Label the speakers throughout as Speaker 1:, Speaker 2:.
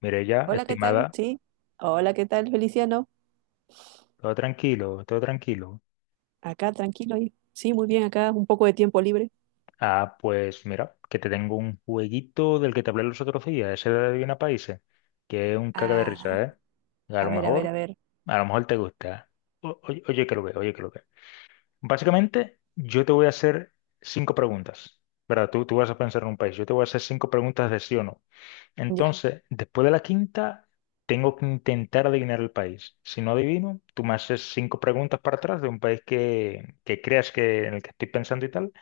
Speaker 1: Mirella,
Speaker 2: Hola, ¿qué tal?
Speaker 1: estimada,
Speaker 2: Sí. Hola, ¿qué tal, Feliciano?
Speaker 1: todo tranquilo, todo tranquilo.
Speaker 2: Acá, tranquilo. Sí, muy bien, acá, un poco de tiempo libre.
Speaker 1: Ah, pues mira, que te tengo un jueguito del que te hablé los otros días, ese de Adivina Países, que es un caca de
Speaker 2: Ah,
Speaker 1: risa, ¿eh? A
Speaker 2: a
Speaker 1: lo
Speaker 2: ver, a ver,
Speaker 1: mejor,
Speaker 2: a ver.
Speaker 1: a lo mejor te gusta. Oye, oye que lo ve, oye que lo ve. Básicamente, yo te voy a hacer cinco preguntas, ¿verdad? Tú vas a pensar en un país, yo te voy a hacer cinco preguntas de sí o no.
Speaker 2: Ya.
Speaker 1: Entonces, después de la quinta, tengo que intentar adivinar el país. Si no adivino, tú me haces cinco preguntas para atrás de un país que creas que en el que estoy pensando y tal,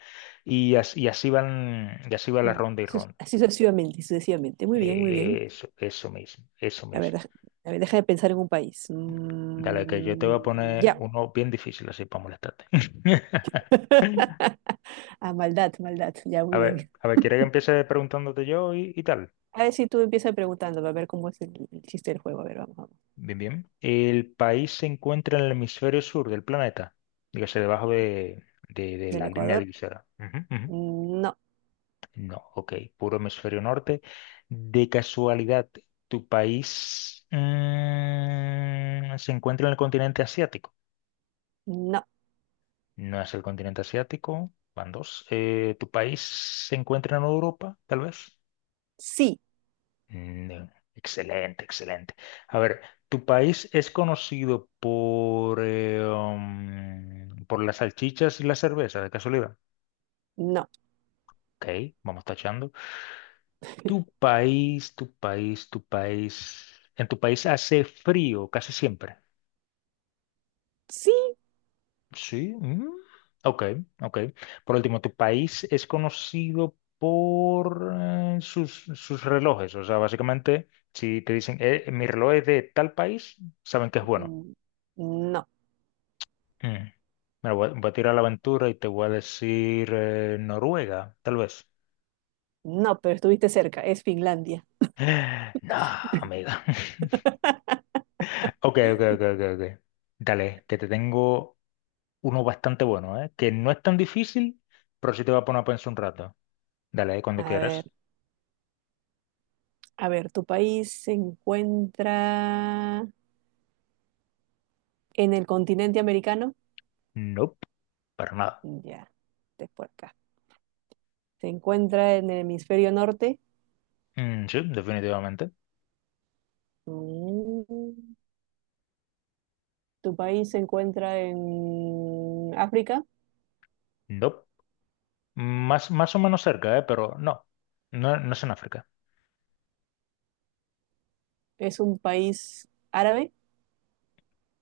Speaker 1: y así van, y así va la ronda y ronda.
Speaker 2: Así sucesivamente, sucesivamente. Muy bien, muy bien.
Speaker 1: Eso, eso mismo, eso
Speaker 2: A ver,
Speaker 1: mismo.
Speaker 2: a ver, deja de pensar en un país.
Speaker 1: Dale, que yo te voy a
Speaker 2: Mm,
Speaker 1: poner
Speaker 2: ya.
Speaker 1: uno bien difícil así para molestarte.
Speaker 2: Ah, maldad, maldad. Ya, muy bien.
Speaker 1: A ver, ¿quieres que empiece preguntándote yo y tal?
Speaker 2: A ver si tú empiezas preguntando, a ver cómo es el chiste del juego. A ver, vamos, vamos.
Speaker 1: Bien, bien. El país se encuentra en el hemisferio sur del planeta, dígase debajo de, de
Speaker 2: ¿Del
Speaker 1: la línea
Speaker 2: Ecuador?
Speaker 1: divisora. Ujú, ujú.
Speaker 2: Mm, no,
Speaker 1: No, ok, puro hemisferio norte. De casualidad, ¿tu país se encuentra en el continente asiático?
Speaker 2: no.
Speaker 1: No es el continente asiático, van dos. ¿Tu país se encuentra en Europa, tal vez?
Speaker 2: Sí,
Speaker 1: Excelente, excelente. A ver, ¿tu país es conocido por las salchichas y la cerveza, de casualidad?
Speaker 2: no.
Speaker 1: Ok, vamos tachando. ¿Tu país, tu país, tu país... En tu país hace frío casi siempre?
Speaker 2: Sí,
Speaker 1: Sí. Ok, ok. Por último, ¿tu país es conocido por sus relojes? O sea, básicamente, si te dicen, mi reloj es de tal país, saben que es bueno.
Speaker 2: mm, no.
Speaker 1: Mm. Mira, voy a tirar la aventura y te voy a decir Noruega, tal vez.
Speaker 2: No, pero estuviste cerca, es Finlandia.
Speaker 1: No, amiga. Ok, ok, ok, ok, ok. Dale, que te tengo uno bastante bueno, ¿eh? Que no es tan difícil, pero sí te va a poner a pensar un rato. Dale, cuando
Speaker 2: A ver,
Speaker 1: quieras.
Speaker 2: a ver, ¿tu país se encuentra en el continente americano?
Speaker 1: Nope, para nada.
Speaker 2: Ya, es por acá. ¿Se encuentra en el hemisferio norte?
Speaker 1: Sí, definitivamente.
Speaker 2: Mm. ¿Tu país se encuentra en África?
Speaker 1: Nope. Más o menos cerca, ¿eh? Pero no. No, no es en África.
Speaker 2: ¿Es un país árabe?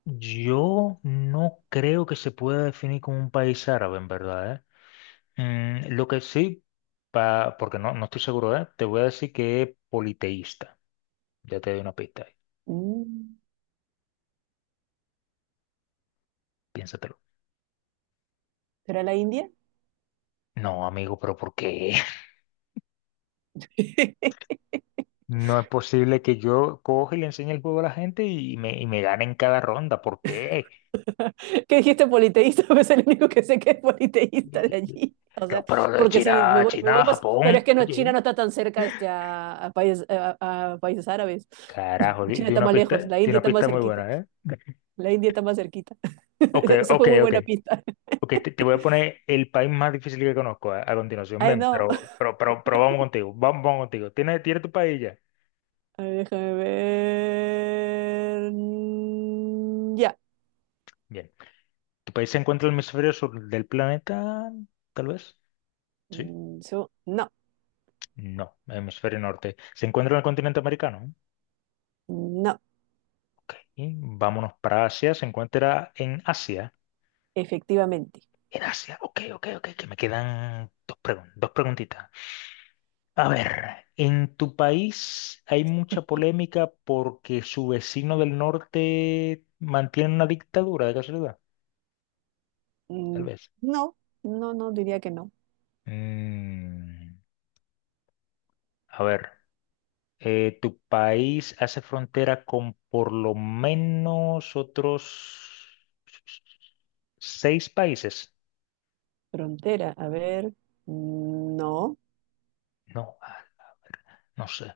Speaker 1: Yo no creo que se pueda definir como un país árabe, en verdad, ¿eh? Lo que sí, porque no estoy seguro, ¿eh? Te voy a decir que es politeísta. Ya te doy una pista ahí.
Speaker 2: Mm.
Speaker 1: Piénsatelo.
Speaker 2: ¿Será la India?
Speaker 1: No, amigo, pero ¿por qué? No es posible que yo coge y le enseñe el juego a la gente y me gane en cada ronda. ¿Por qué?
Speaker 2: ¿Qué dijiste? Politeísta, es el único que sé que es politeísta de allí. O
Speaker 1: Yo,
Speaker 2: sea,
Speaker 1: pero de
Speaker 2: porque si me
Speaker 1: China,
Speaker 2: voy, me voy
Speaker 1: China,
Speaker 2: más, pero es
Speaker 1: Japón.
Speaker 2: que no, China
Speaker 1: Oye.
Speaker 2: no está tan cerca este, a países, a países árabes.
Speaker 1: Carajo, di,
Speaker 2: China
Speaker 1: di
Speaker 2: está
Speaker 1: una
Speaker 2: más
Speaker 1: pista,
Speaker 2: lejos, la
Speaker 1: di
Speaker 2: India
Speaker 1: una
Speaker 2: está más
Speaker 1: pista muy
Speaker 2: cerquita.
Speaker 1: buena, ¿eh?
Speaker 2: La India está más cerquita.
Speaker 1: Ok,
Speaker 2: Esa
Speaker 1: ok,
Speaker 2: fue muy
Speaker 1: ok.
Speaker 2: buena pista.
Speaker 1: Ok, te voy a poner el país más difícil que conozco a continuación.
Speaker 2: Ay,
Speaker 1: Ven,
Speaker 2: no.
Speaker 1: pero vamos contigo. Vamos, vamos contigo. ¿Tienes tu país ya?
Speaker 2: A ver, déjame ver. Mm, ya.
Speaker 1: Bien. ¿Tu país se encuentra en el hemisferio sur del planeta? Tal vez. Sí.
Speaker 2: Mm, no,
Speaker 1: No, hemisferio norte. ¿Se encuentra en el continente americano?
Speaker 2: no,
Speaker 1: Ok. Vámonos para Asia. ¿Se encuentra en Asia?
Speaker 2: efectivamente.
Speaker 1: En Asia. Ok, ok, ok. Que me quedan dos preguntitas. A ver, en tu país hay mucha polémica porque su vecino del norte mantiene una dictadura de casualidad. Tal
Speaker 2: Mm,
Speaker 1: vez.
Speaker 2: no, no, no diría que no.
Speaker 1: Mm, a ver. ¿Tu país hace frontera con por lo menos otros seis países?
Speaker 2: Frontera, a ver. Mm, no.
Speaker 1: No, no sé.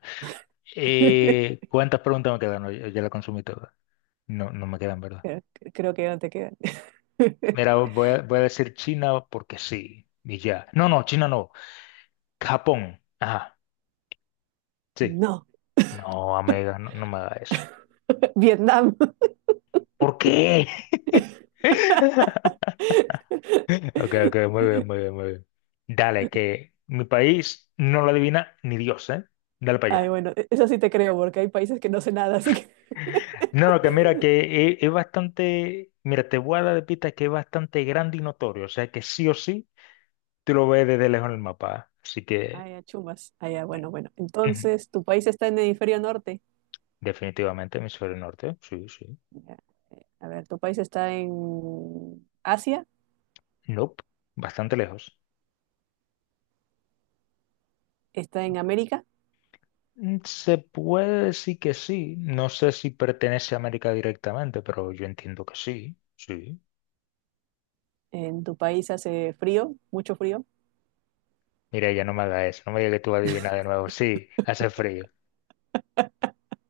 Speaker 1: ¿Cuántas preguntas me quedan? No, ya la consumí toda. No, no me quedan, ¿verdad?
Speaker 2: Creo creo que ya no te quedan.
Speaker 1: Mira, voy a decir China porque sí, y ya. No, no, China no. Japón. Ajá, sí.
Speaker 2: No,
Speaker 1: No, amiga, no, no me haga eso.
Speaker 2: Vietnam.
Speaker 1: ¿Por qué? Ok, ok, muy bien, muy bien, muy bien. Dale, que mi país no lo adivina ni Dios, ¿eh? Dale para
Speaker 2: Ay,
Speaker 1: allá.
Speaker 2: bueno, eso sí te creo, porque hay países que no sé nada, así que.
Speaker 1: No, no, que mira que es bastante, mira, te voy a dar de pista que es bastante grande y notorio, o sea que sí o sí, tú lo ves desde lejos en el mapa, así que
Speaker 2: Ay, a chumas. Ay, ya, bueno, bueno.
Speaker 1: ujú,
Speaker 2: Entonces, ¿tu país está en el hemisferio norte?
Speaker 1: definitivamente hemisferio norte, sí, sí,
Speaker 2: Ya. A ver, ¿tu país está en Asia?
Speaker 1: nope, bastante lejos.
Speaker 2: ¿Está en América?
Speaker 1: Se puede decir que sí, no sé si pertenece a América directamente, pero yo entiendo que sí, sí.
Speaker 2: ¿En tu país hace frío? ¿Mucho frío?
Speaker 1: Mira, ya no me hagas eso. No me digas que tú vas a adivinar de nuevo. Sí, hace frío.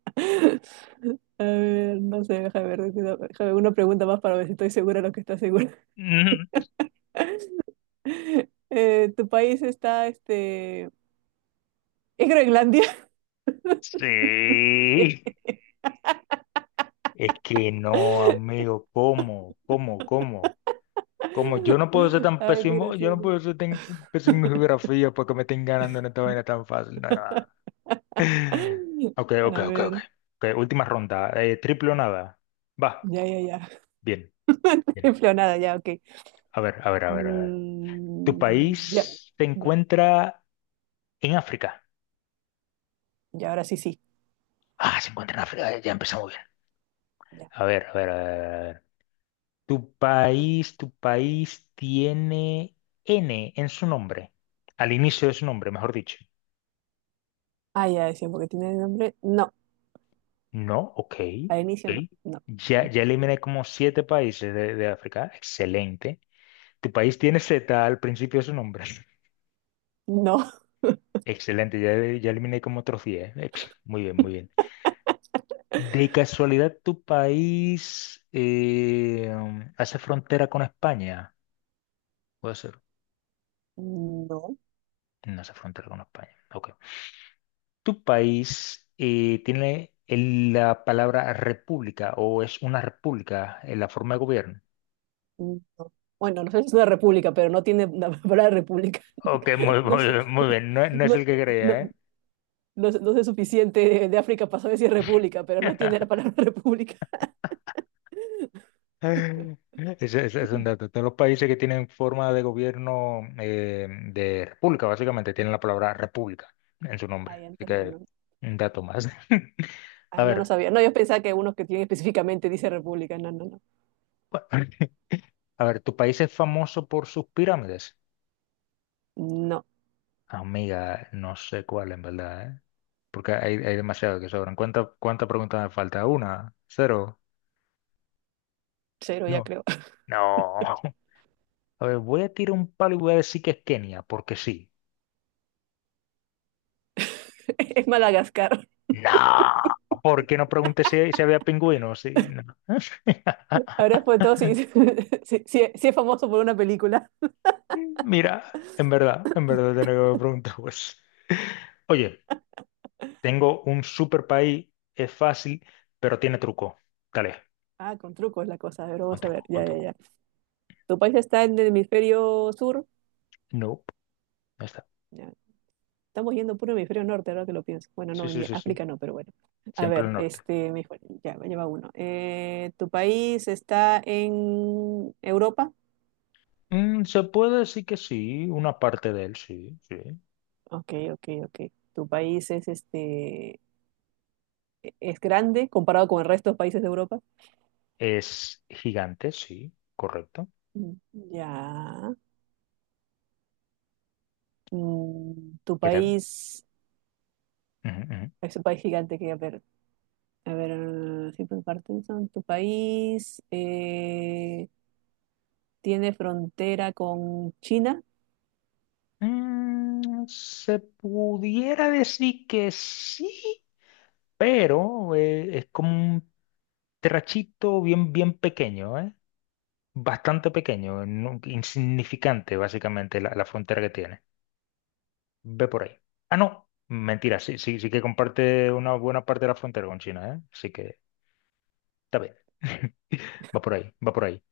Speaker 2: A ver, no sé, déjame ver, déjame una pregunta más para ver si estoy segura de lo que estás segura.
Speaker 1: Mm,
Speaker 2: ¿Tu país está? ¿Es Groenlandia?
Speaker 1: Sí. Es que no, amigo. ¿Cómo? ¿Cómo? ¿Cómo? ¿Cómo? Yo no puedo ser tan
Speaker 2: Ay, qué
Speaker 1: pésimo. Yo no
Speaker 2: gracioso.
Speaker 1: puedo ser tan pésimo en geografía porque me estén ganando en esta vaina tan fácil. Nada. Ok, ok,
Speaker 2: A
Speaker 1: ok, ok.
Speaker 2: ver,
Speaker 1: Ok, última ronda. Triple o nada. Va.
Speaker 2: ya, ya,
Speaker 1: Bien, bien.
Speaker 2: ya. Nada ya, ok.
Speaker 1: A ver, a ver, a ver, a ver. ¿Tu
Speaker 2: Mm, ya,
Speaker 1: país se
Speaker 2: ya,
Speaker 1: encuentra en África?
Speaker 2: ya, ahora sí, sí.
Speaker 1: Ah, se encuentra en África. Ya empezamos bien.
Speaker 2: Ya.
Speaker 1: A ver, a ver, a ver. Tu país tiene N en su nombre, al inicio de su nombre, mejor dicho.
Speaker 2: Ah, ya decía, porque tiene nombre. No,
Speaker 1: No, ok,
Speaker 2: al inicio
Speaker 1: ok.
Speaker 2: no, no,
Speaker 1: Ya eliminé como siete países de África. Excelente. Tu país tiene Z al principio de su nombre.
Speaker 2: no,
Speaker 1: Excelente, ya eliminé como otros 10. Muy bien, muy bien. De casualidad, ¿tu país hace frontera con España? Puede ser.
Speaker 2: no,
Speaker 1: No hace frontera con España. Ok. ¿Tu país tiene la palabra república o es una república en la forma de gobierno?
Speaker 2: no. Bueno, no sé si es una república, pero no tiene la palabra república.
Speaker 1: Ok, muy,
Speaker 2: No sé,
Speaker 1: muy, muy bien, no, no es
Speaker 2: no,
Speaker 1: el que
Speaker 2: no,
Speaker 1: creía, ¿eh?
Speaker 2: no, sé no sé suficiente de África para saber si es república, pero no tiene la palabra república.
Speaker 1: Ese es un dato. Todos los países que tienen forma de gobierno de república, básicamente, tienen la palabra república en su nombre.
Speaker 2: Ay,
Speaker 1: Así
Speaker 2: entonces no,
Speaker 1: que
Speaker 2: no.
Speaker 1: un dato más. A
Speaker 2: Ah, no, no
Speaker 1: ver,
Speaker 2: sabía. No, yo pensaba que unos que tienen específicamente dice República. No, no, no.
Speaker 1: a ver, ¿tu país es famoso por sus pirámides?
Speaker 2: No,
Speaker 1: Amiga, no sé cuál en verdad, ¿eh? Porque hay demasiado que sobran. ¿Cuánta pregunta me falta? ¿Una? ¿Cero?
Speaker 2: cero ya
Speaker 1: No.
Speaker 2: creo.
Speaker 1: No. A ver, voy a tirar un palo y voy a decir que es Kenia, porque sí.
Speaker 2: Es Madagascar.
Speaker 1: No. Porque no pregunté si había pingüinos? Sí, no.
Speaker 2: Ahora después de todo, si, si es famoso por una película.
Speaker 1: Mira, en verdad tenía que haber preguntado eso. Oye, tengo un super país, es fácil, pero tiene truco. Dale,
Speaker 2: Ah, con trucos la cosa. A ver,
Speaker 1: con
Speaker 2: vamos a ver.
Speaker 1: truco, con
Speaker 2: Ya, ya,
Speaker 1: truco.
Speaker 2: ya. ¿Tu país está en el hemisferio sur?
Speaker 1: No, no está.
Speaker 2: Ya. Estamos yendo puro hemisferio norte, ahora que lo pienso. Bueno,
Speaker 1: Sí,
Speaker 2: no, en
Speaker 1: sí,
Speaker 2: mi
Speaker 1: sí, sí.
Speaker 2: África no, pero bueno. A
Speaker 1: Siempre
Speaker 2: ver,
Speaker 1: el norte.
Speaker 2: ya, me lleva uno. ¿Tu país está en Europa?
Speaker 1: Se puede decir que sí, una parte de él, sí, sí.
Speaker 2: Ok, ok, ok. ¿Tu país es es grande comparado con el resto de países de Europa?
Speaker 1: Es gigante, sí, correcto.
Speaker 2: Mm, ya. Mm, tu
Speaker 1: ¿Qué tal?
Speaker 2: país
Speaker 1: Ujú, ujú.
Speaker 2: es un país gigante que, a ver, si por Parkinson, tu país tiene frontera con China.
Speaker 1: Se pudiera decir que sí, pero es como un trachito bien, bien pequeño, ¿eh? Bastante pequeño, insignificante básicamente la frontera que tiene. Ve por ahí. Ah, no, mentira, sí, sí, sí que comparte una buena parte de la frontera con China, ¿eh? Así que está bien. Va por ahí, va por ahí.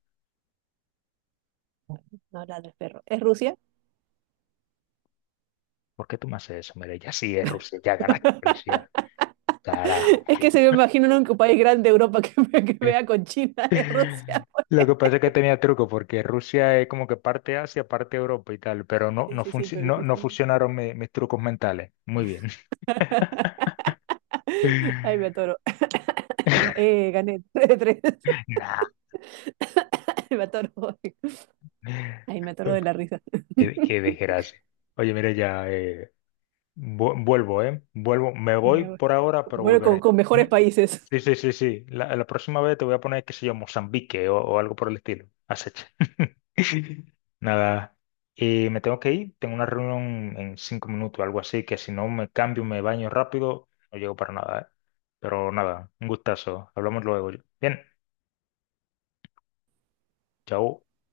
Speaker 2: No, la del perro. ¿Es Rusia?
Speaker 1: ¿Por qué tú me haces eso? Mira, ya sí es Rusia, ya ganaste Rusia. Carajo.
Speaker 2: Es que se me imagino en un país grande de Europa que, que vea con China, es Rusia.
Speaker 1: Lo que pasa es que tenía truco, porque Rusia es como que parte Asia, parte Europa y tal, pero no,
Speaker 2: Sí,
Speaker 1: no,
Speaker 2: sí, sí,
Speaker 1: func-
Speaker 2: pero
Speaker 1: no, no
Speaker 2: dijiste.
Speaker 1: funcionaron mis trucos mentales. Muy bien.
Speaker 2: Ay, me atoro. Ya, gané 3 de 3.
Speaker 1: Nah.
Speaker 2: Me atoro. Ahí me atoro de la risa.
Speaker 1: Qué desgracia. Oye, mira, ya vuelvo, ¿eh? Vuelvo, me voy
Speaker 2: Ya, bueno,
Speaker 1: por ahora, pero
Speaker 2: Bueno, con,
Speaker 1: volveré.
Speaker 2: con mejores países.
Speaker 1: Sí, sí, sí, sí. La próxima vez te voy a poner, qué sé yo, Mozambique o algo por el estilo. Acecha. Nada. Y me tengo que ir. Tengo una reunión en 5 minutos, algo así, que si no me cambio, me baño rápido, no llego para nada, ¿eh? Pero nada, un gustazo. Hablamos luego. Bien, chao.